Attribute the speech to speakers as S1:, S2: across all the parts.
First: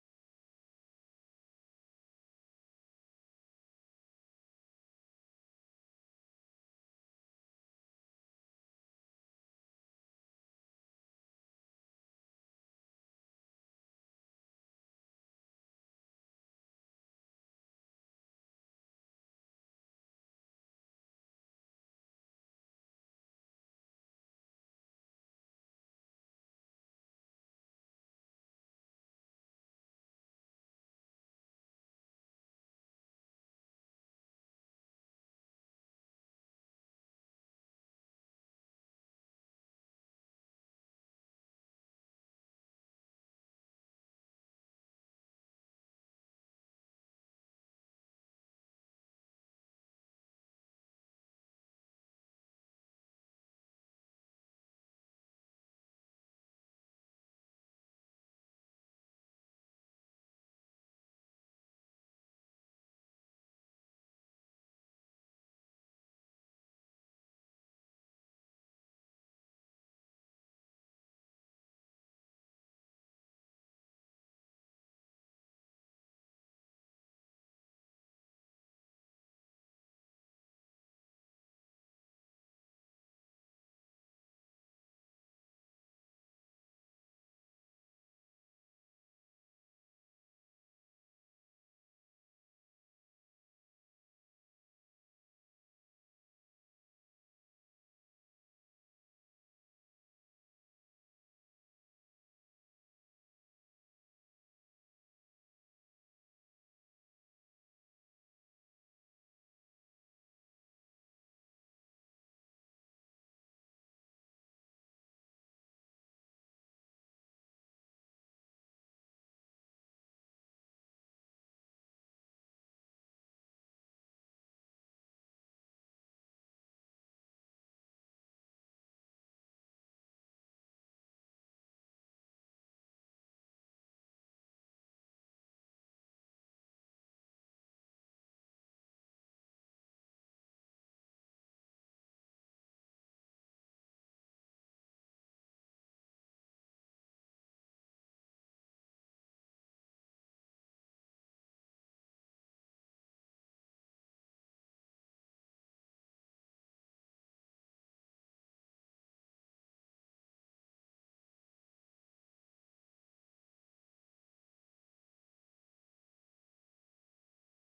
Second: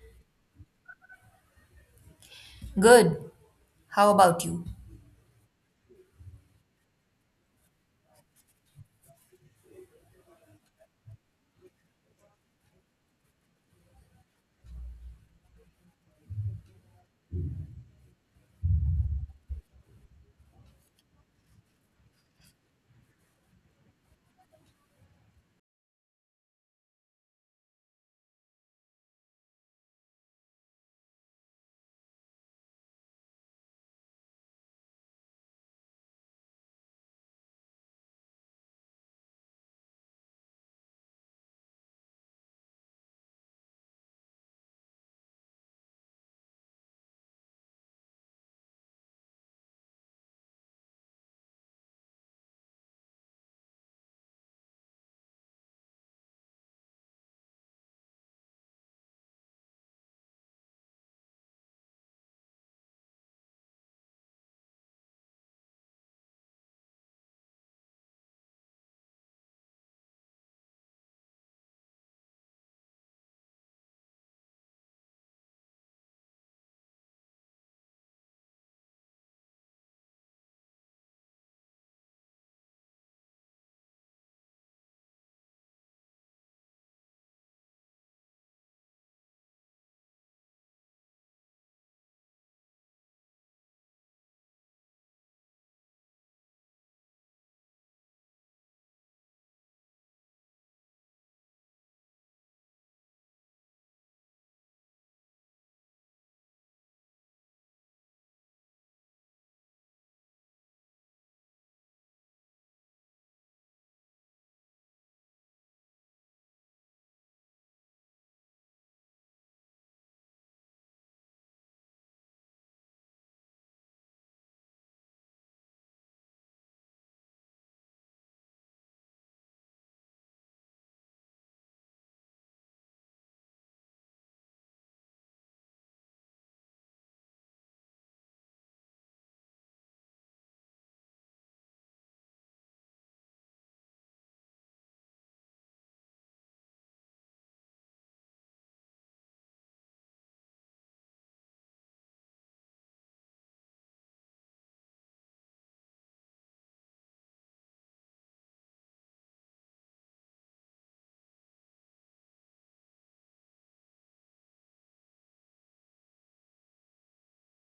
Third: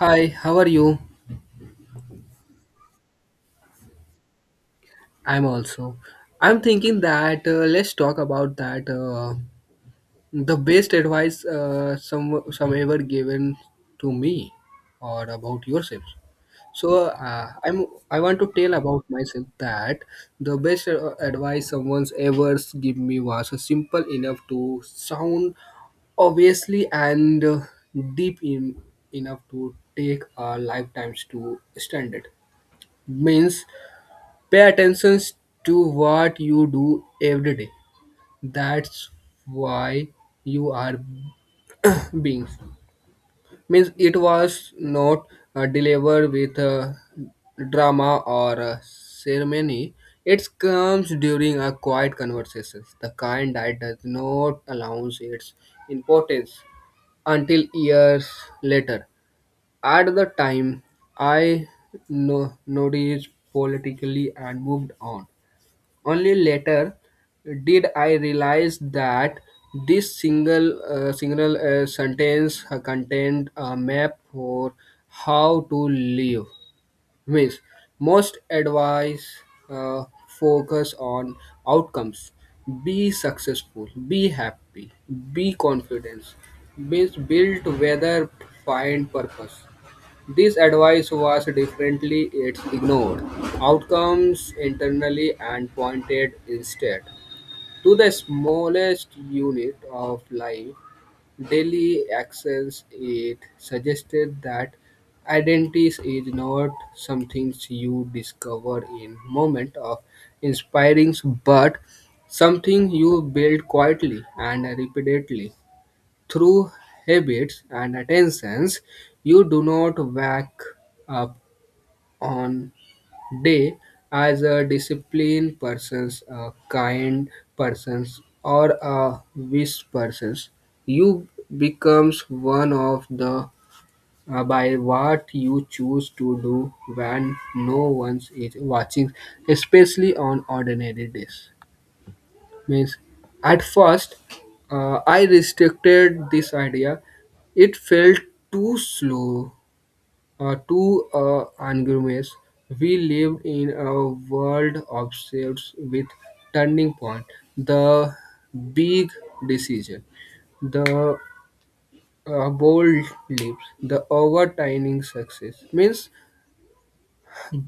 S1: Hi, how are you?
S2: Good. How about you?
S1: I'm also. I'm thinking that let's talk about that the best advice some ever given to me or about yourself. So I want to tell about myself that the best advice someone's ever give me was simple enough to sound obviously and deep in enough to take our lifetimes to stand it means Pay attention to what you do every day. That's why you are being. Means it was not delivered with a drama or a ceremony. It comes during a quiet conversation, the kind that does not announce its importance until years later. At the time, I noticed politically and moved on. Only later did I realize that this single sentence contained a map for how to live. Means most advice uh, focus on outcomes. Be successful. Be happy. Be confident. Means build whether find purpose. This advice was differently it's ignored outcomes internally and pointed instead to the smallest unit of life daily actions it suggested that identity is not something you discover in moment of inspirings but something you build quietly and repeatedly through habits and attentions, you do not wake up on day as a disciplined persons, a kind persons, or a wise persons. You becomes one of the by what you choose to do when no one is watching, especially on ordinary days. Means at first, I restricted this idea. It felt too slow, too anonymous. We lived in a world obsessed with turning point, the big decision, the bold leaps, the overturning success. Means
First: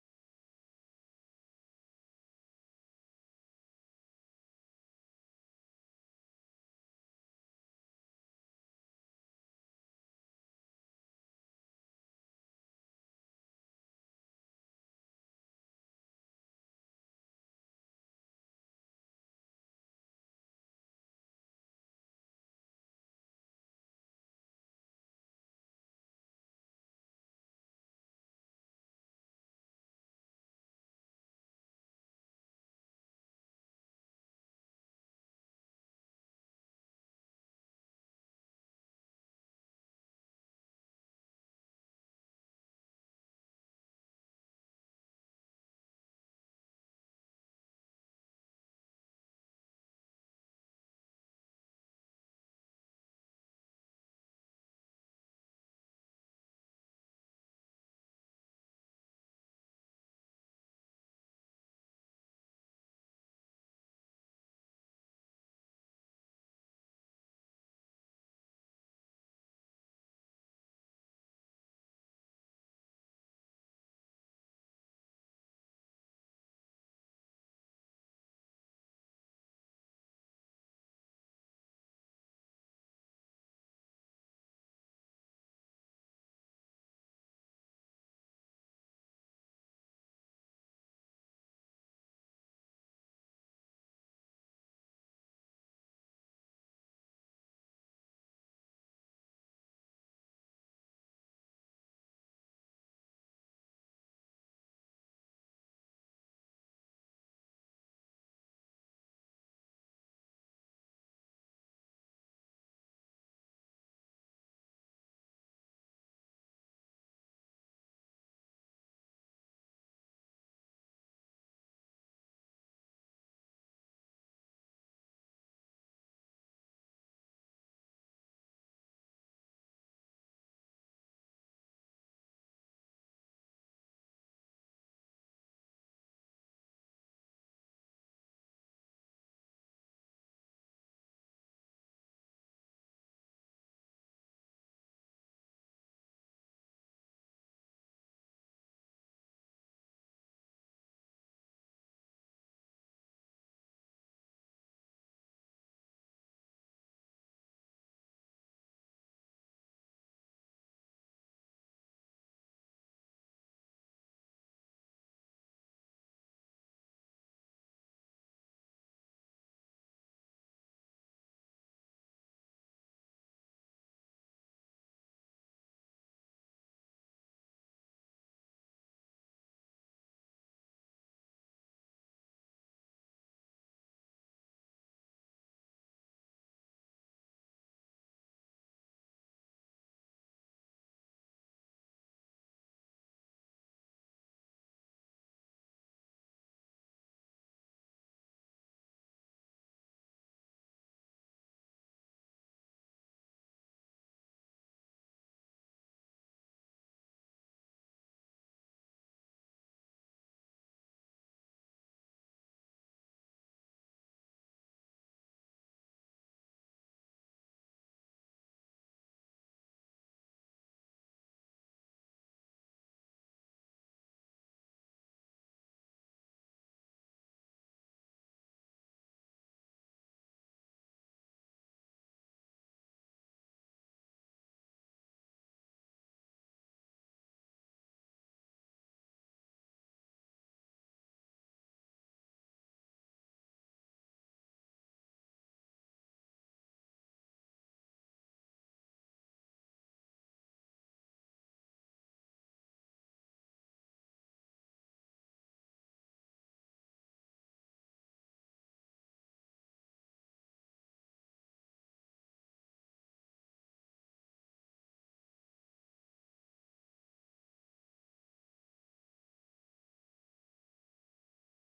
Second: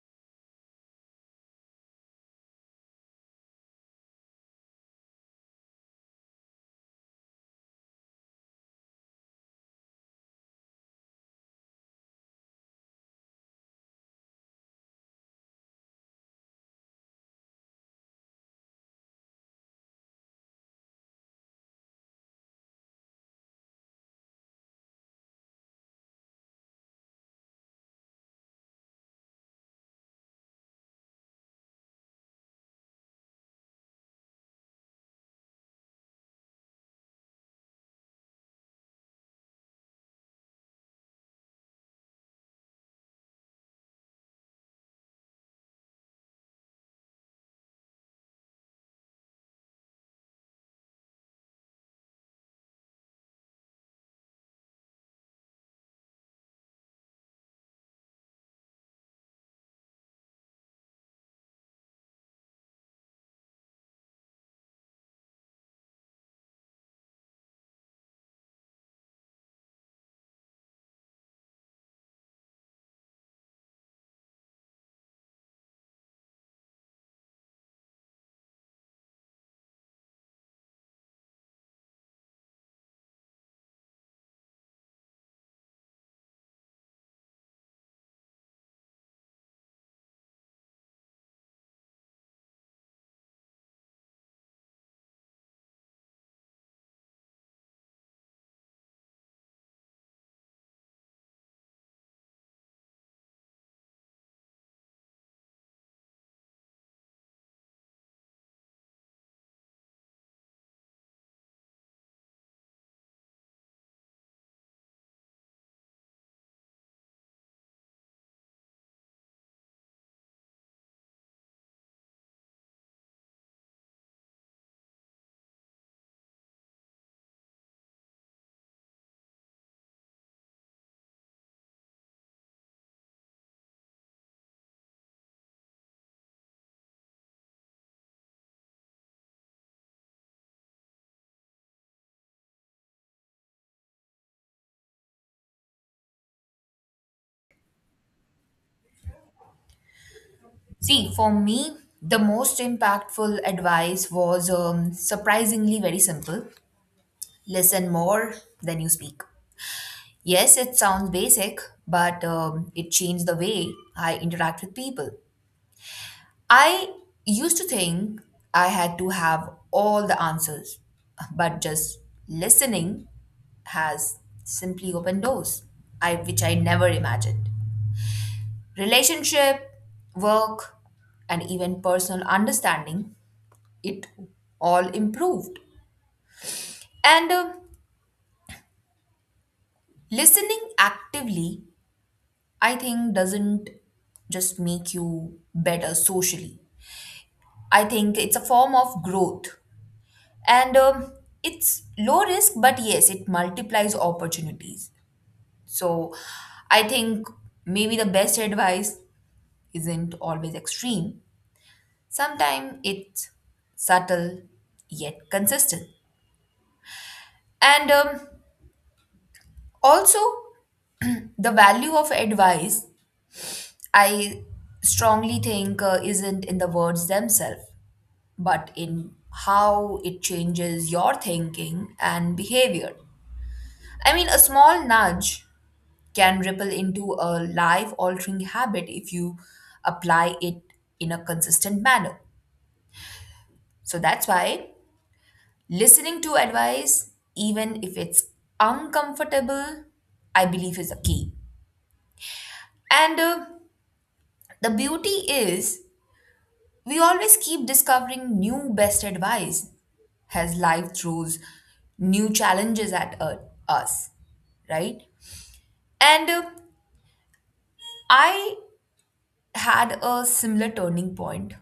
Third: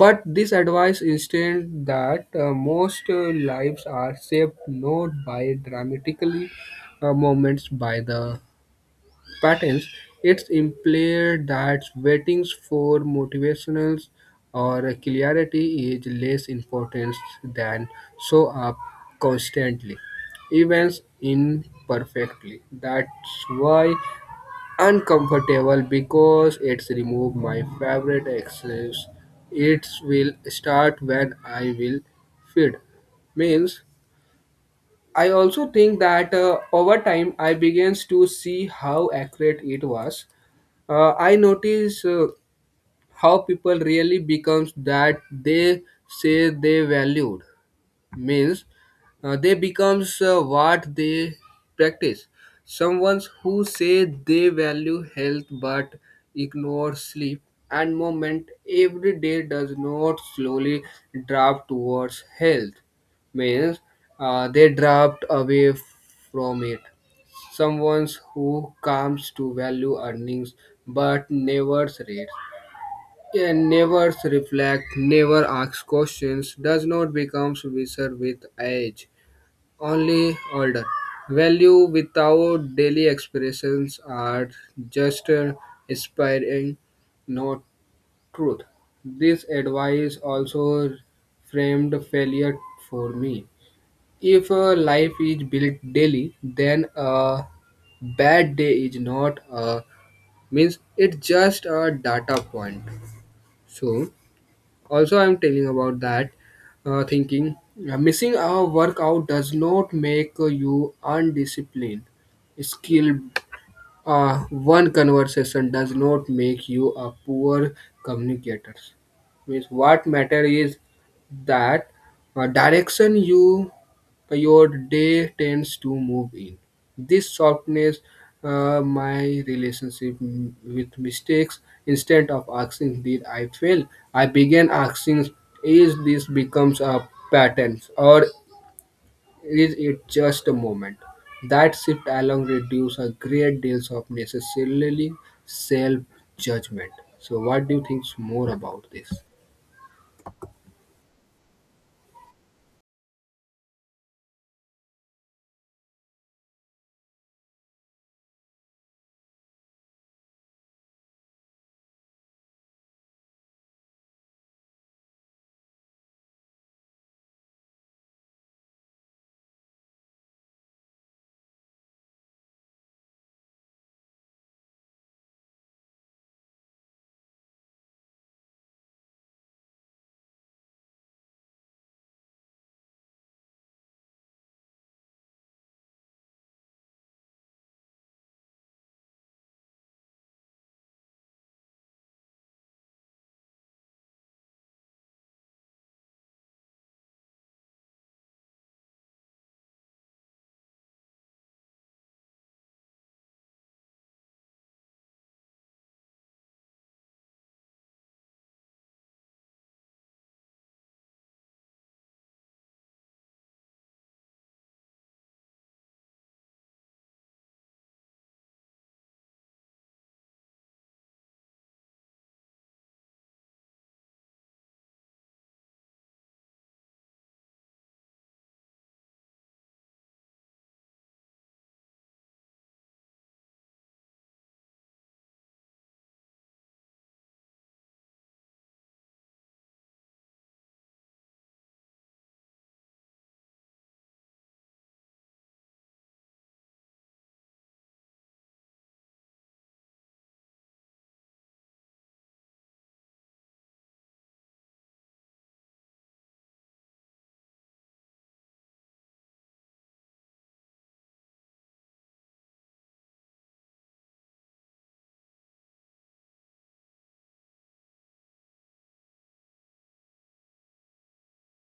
S1: but this advice instead that most lives are shaped not by dramatically moments by the patterns. It's implied that waitings for motivationals or clarity is less important than show up constantly. Events imperfectly. That's why uncomfortable because it's removed my favorite excuse. It will start when I will feed. Means I also think that over time I begins to see how accurate it was. I notice how people really becomes that they say they valued means they becomes what they practice someone who say they value health but ignore sleep and movement every day does not slowly drop towards health means they dropped away from it someone who comes to value earnings but never reads, yeah, never reflect, never asks questions, does not becomes wiser with age, only older. Value without daily expressions are just inspiring, not truth. This advice also framed failure for me. If a life is built daily, then a bad day is not a means it's just a data point. So also I'm telling about that thinking missing a workout does not make you undisciplined Skill. One conversation does not make you a poor communicator. Means what matter is that direction you your day tends to move in. This softness my relationship with mistakes. Instead of asking did I fail, I began asking is this becomes a pattern or is it just a moment? That shift alone reduces a great deal of necessarily self judgment. So, what do you think more about this?
S2: See, for me, the most impactful advice was surprisingly very simple: listen more than you speak. Yes, it sounds basic, but it changed the way I interact with people. I used to think I had to have all the answers, but just listening has simply opened doors, which I never imagined. Relationship, work, and even personal understanding, it all improved. And listening actively, I think, doesn't just make you better socially. I think it's a form of growth. And it's low risk, but yes, it multiplies opportunities. So I think maybe the best advice isn't always extreme. Sometimes it's subtle yet consistent. And also, the value of advice, I strongly think, isn't in the words themselves, but in how it changes your thinking and behavior. I mean, a small nudge can ripple into a life altering habit if you apply it in a consistent manner. So that's why listening to advice, even if it's uncomfortable, I believe is the key. And the beauty is, we always keep discovering new best advice as life throws new challenges at us, right? And I had a similar turning point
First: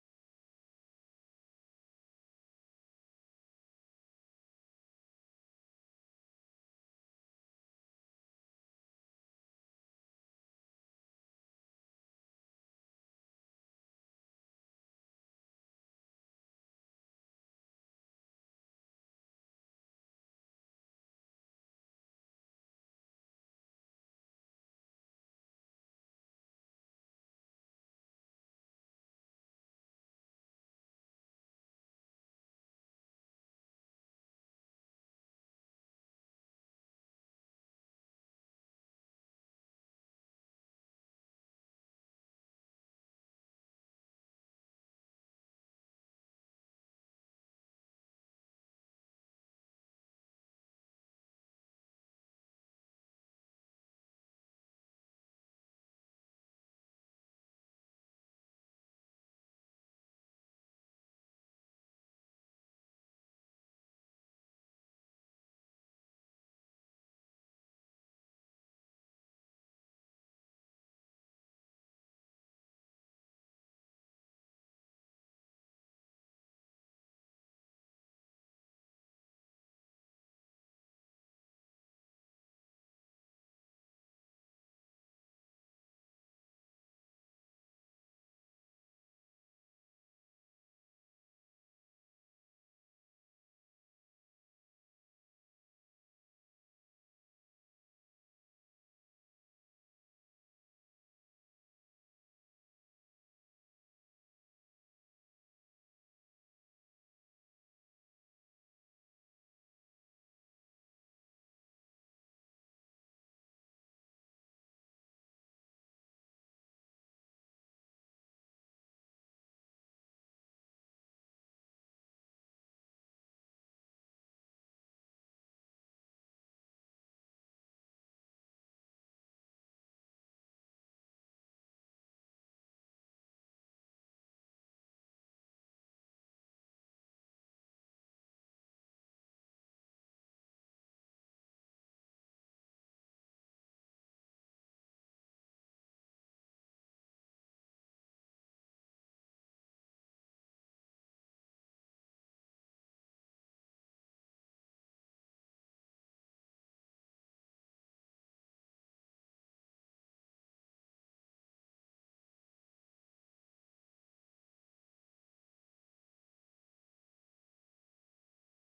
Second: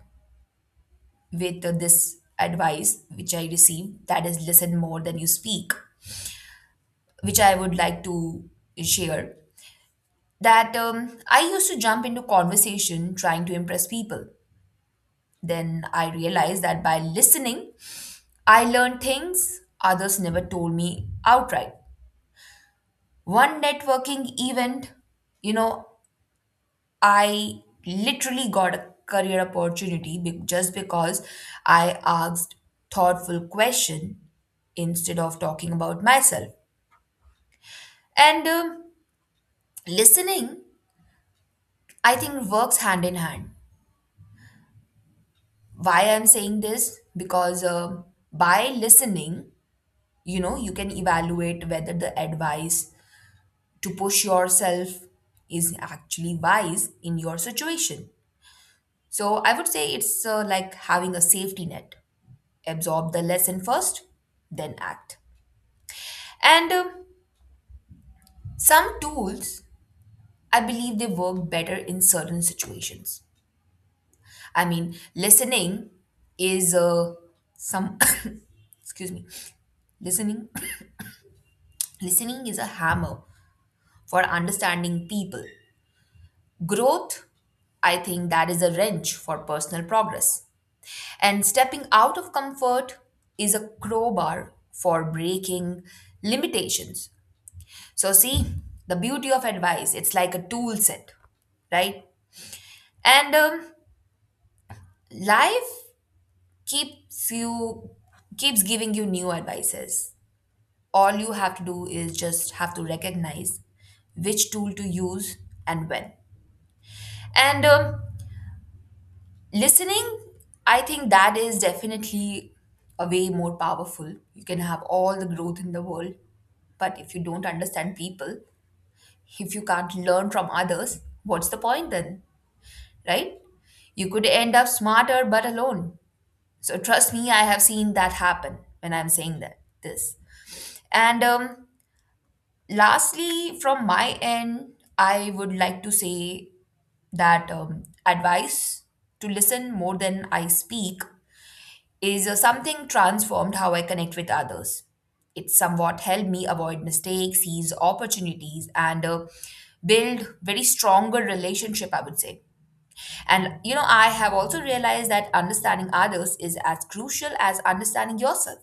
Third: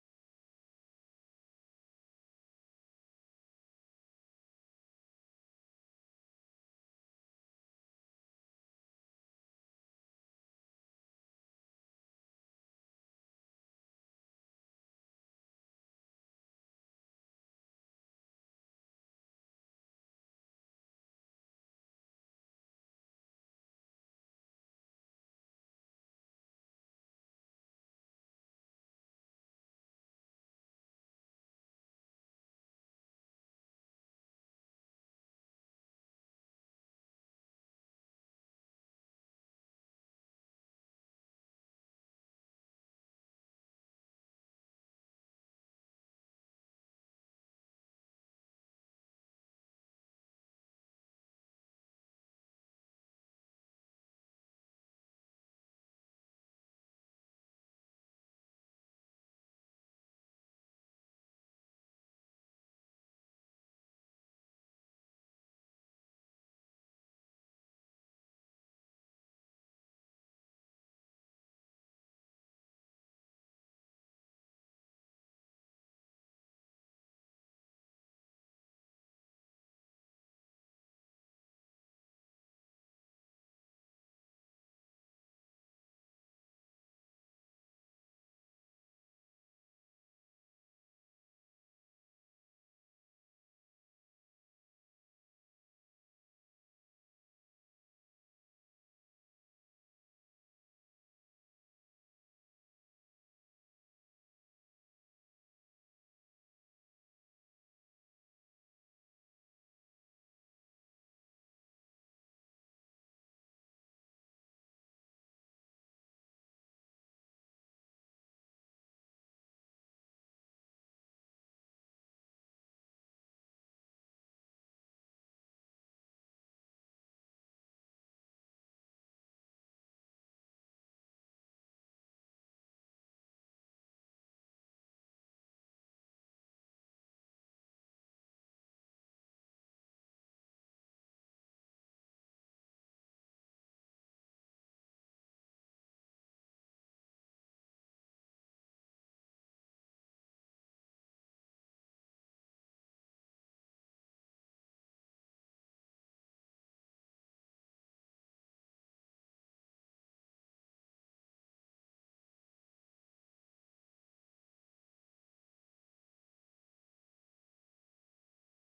S2: with this advice which I received, that is, listen more than you speak, which I would like to share. That I used to jump into conversation trying to impress people. Then I realized that by listening, I learned things others never told me outright. One networking event, you know, I literally got a career opportunity just because I asked thoughtful question instead of talking about myself. And listening, I think, works hand in hand. Why I'm saying this, because by listening, you know, you can evaluate whether the advice to push yourself is actually wise in your situation. So I would say it's like having a safety net. Absorb the lesson first, then act. And some tools, I believe they work better in certain situations. I mean, listening is some excuse me, listening. Listening is a hammer for understanding people. Growth, I think, that is a wrench for personal progress. And stepping out of comfort is a crowbar for breaking limitations. So, see, the beauty of advice, it's like a tool set, right? And life keeps you keeps giving you new advices. All you have to do is just have to recognize which tool to use and when. And listening, I think, that is definitely a way more powerful. You can have all the growth in the world, but if you don't understand people, if you can't learn from others, what's the point then, right? You could end up smarter but alone. So trust me, I have seen that happen when I'm saying that this. And lastly, from my end, I would like to say that advice to listen more than I speak is something transformed how I connect with others. It somewhat helped me avoid mistakes, seize opportunities, and build very stronger relationship, I would say. And you know, I have also realized that understanding others is as crucial as understanding yourself.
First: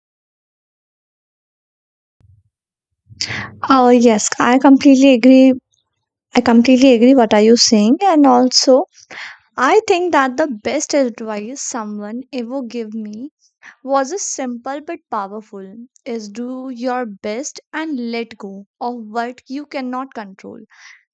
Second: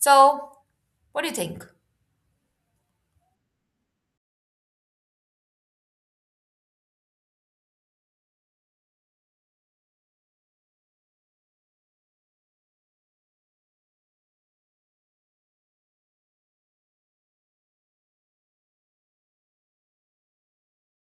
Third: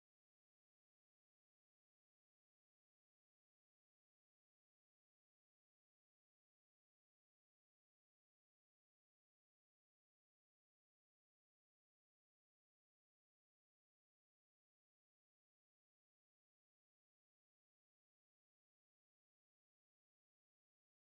S2: So, what do you think?
S3: Oh, yes, I completely agree. I completely agree what are you saying. And also, I think that the best advice someone ever gave me was a simple but powerful is do your best and let go of what you cannot control.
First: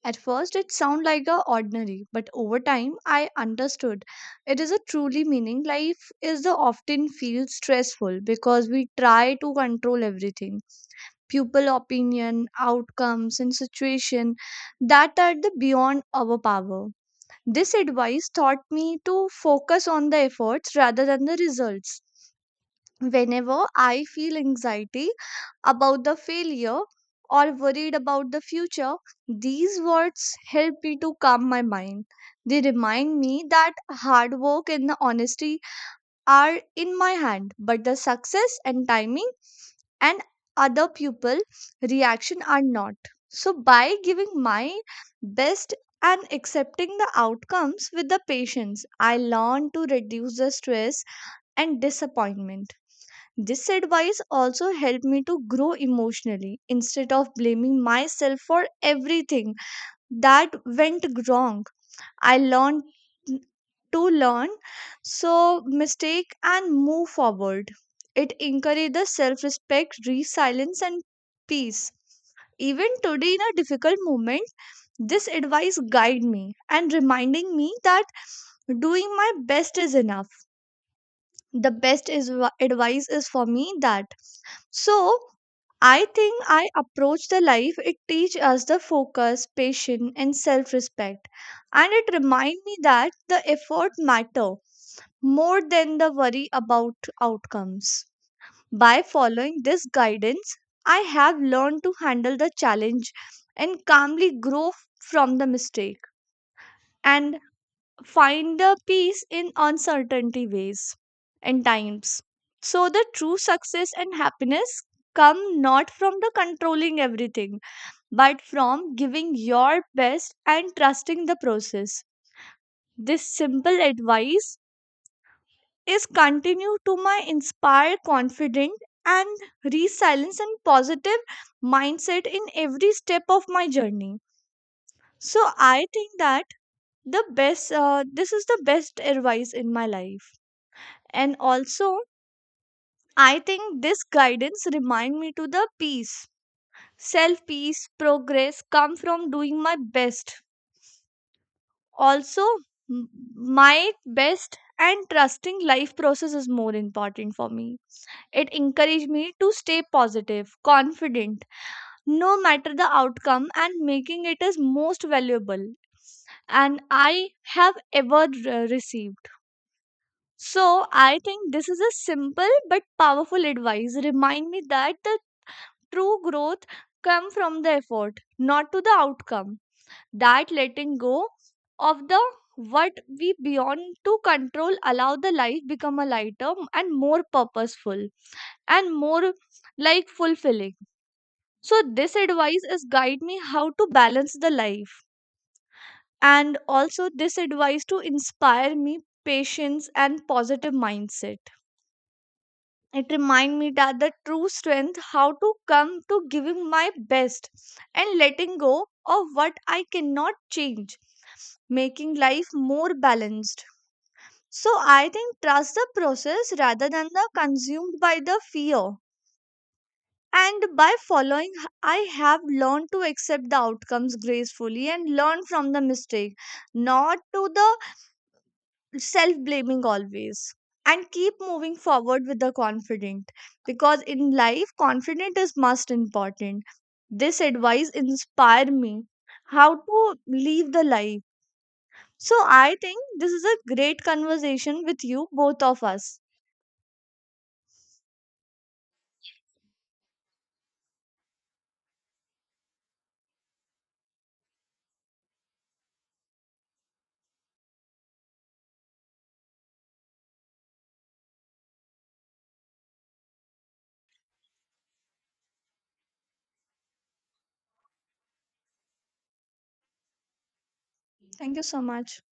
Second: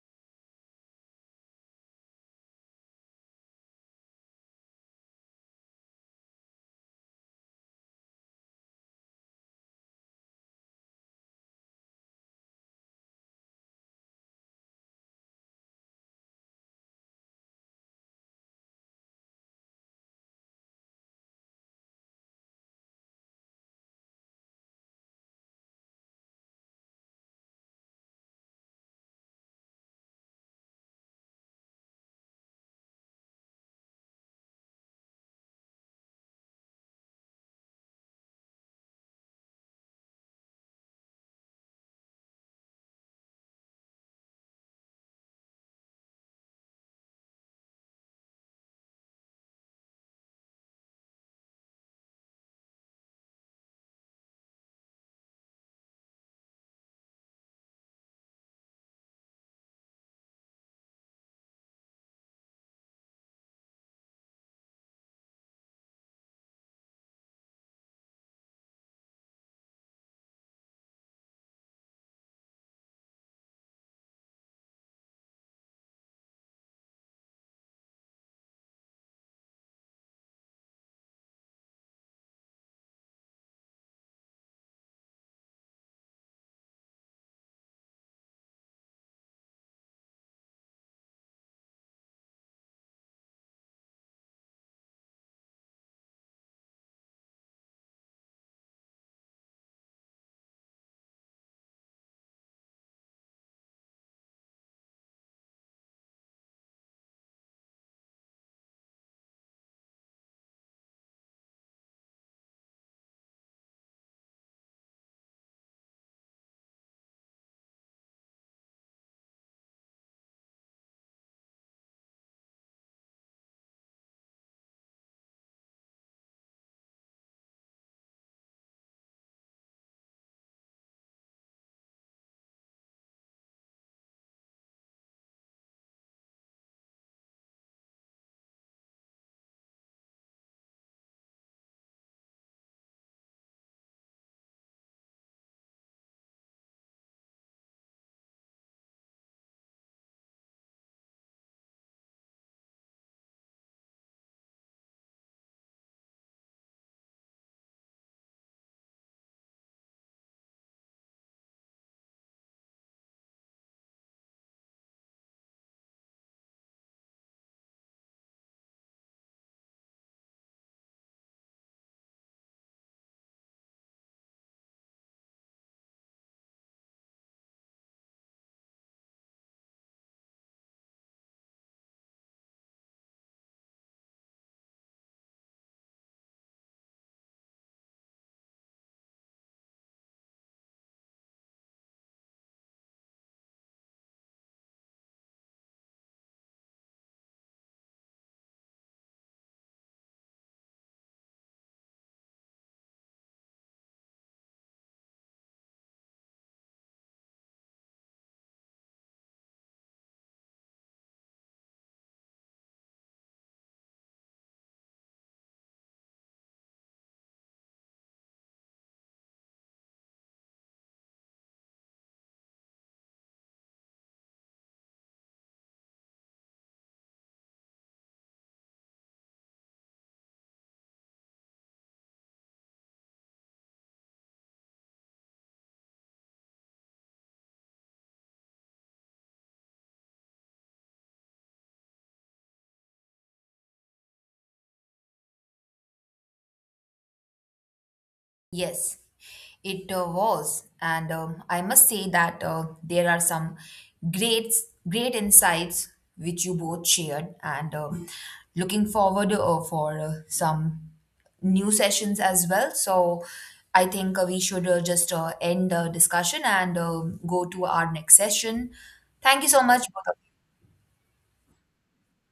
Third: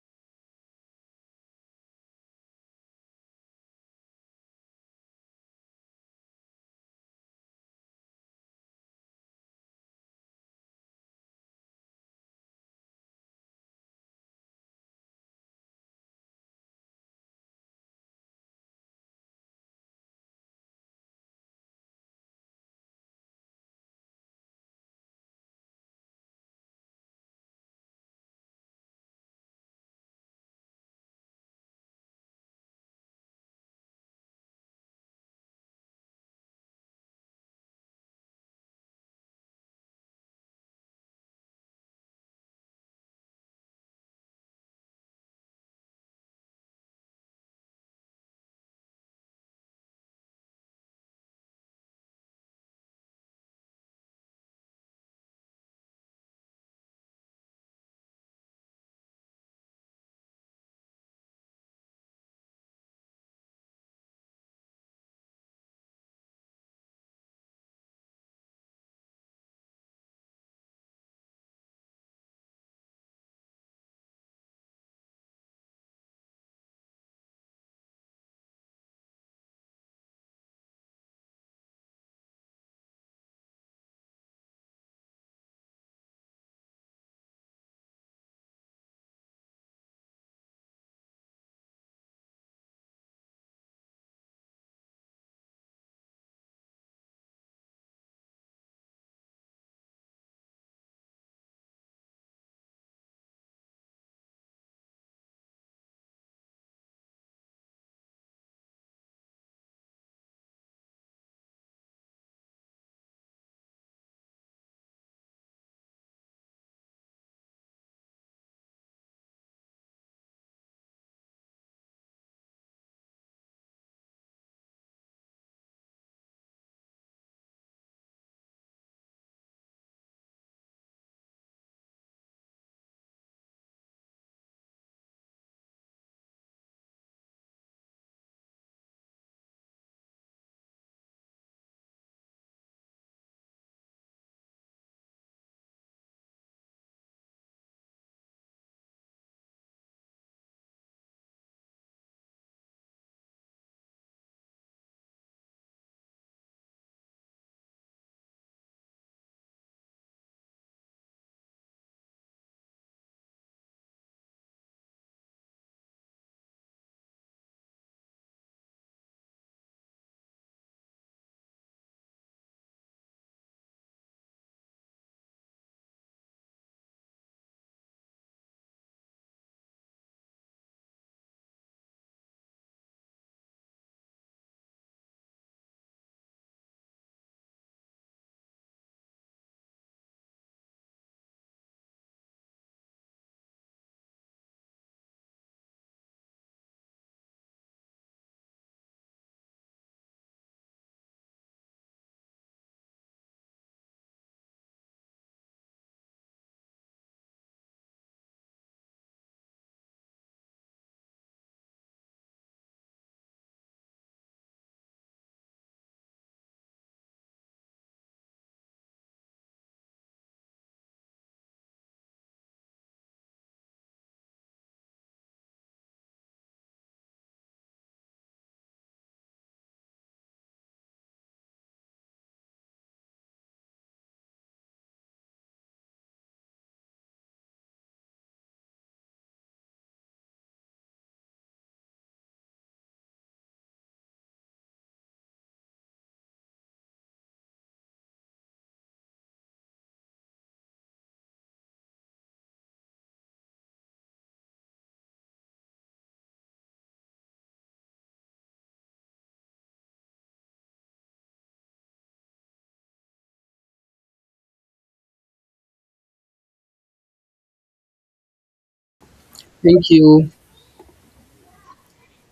S3: At first it sounded like a ordinary, but over time I understood it is a truly meaning life is the often feels stressful because we try to control everything pupil opinion, outcomes, and situation that are the beyond our power. This advice taught me to focus on the efforts rather than the results. Whenever I feel anxiety about the failure or worried about the future, these words help me to calm my mind. They remind me that hard work and the honesty are in my hand, but the success and timing and other pupil reaction are not. So by giving my best and accepting the outcomes with the patience, I learn to reduce the stress and disappointment. This advice also helped me to grow emotionally instead of blaming myself for everything that went wrong. I learned to learn so mistake and move forward. It encourages self-respect, resilience and peace. Even today in a difficult moment, this advice guide me and reminding me that doing my best is enough. The best is advice is for me that, so I think I approach the life it teach us the focus, patience and self-respect, and it remind me that the effort matter more than the worry about outcomes. By following this guidance, I have learned to handle the challenge and calmly grow from the mistake and find the peace in uncertainty ways and times. So, the true success and happiness come not from the controlling everything but from giving your best and trusting the process. This simple advice is continue to my inspire confident and resilience and positive mindset in every step of my journey. So I think that the best this is the best advice in my life. And also, I think this guidance remind me to the peace, self peace, progress come from doing my best. Also, m- my best and trusting life process is more important for me. It encouraged me to stay positive, confident, no matter the outcome, and making it is most valuable and I have ever received. So I think this is a simple but powerful advice. Remind me that the true growth come from the effort, not to the outcome. That letting go of the what we beyond to control allow the life become a lighter and more purposeful and more like fulfilling. So this advice is guide me how to balance the life, and also this advice to inspire me patience and positive mindset. It remind me that the true strength how to come to giving my best and letting go of what I cannot change, making life more balanced. So I think trust the process rather than the consumed by the fear. And by following, I have learned to accept the outcomes gracefully and learn from the mistake, not to the self blaming always. And keep moving forward with the confident because in life, confident is most important. This advice inspired me how to live the life. So I think this is a great conversation with you, both of us.
S2: Yes, it was, and I must say that there are some great great insights which you both shared, and looking forward for some new sessions as well. So I think we should just end the discussion and go to our next session. Thank you so much.
S1: Thank
S2: Both
S1: you.
S2: of
S3: Thank you so much.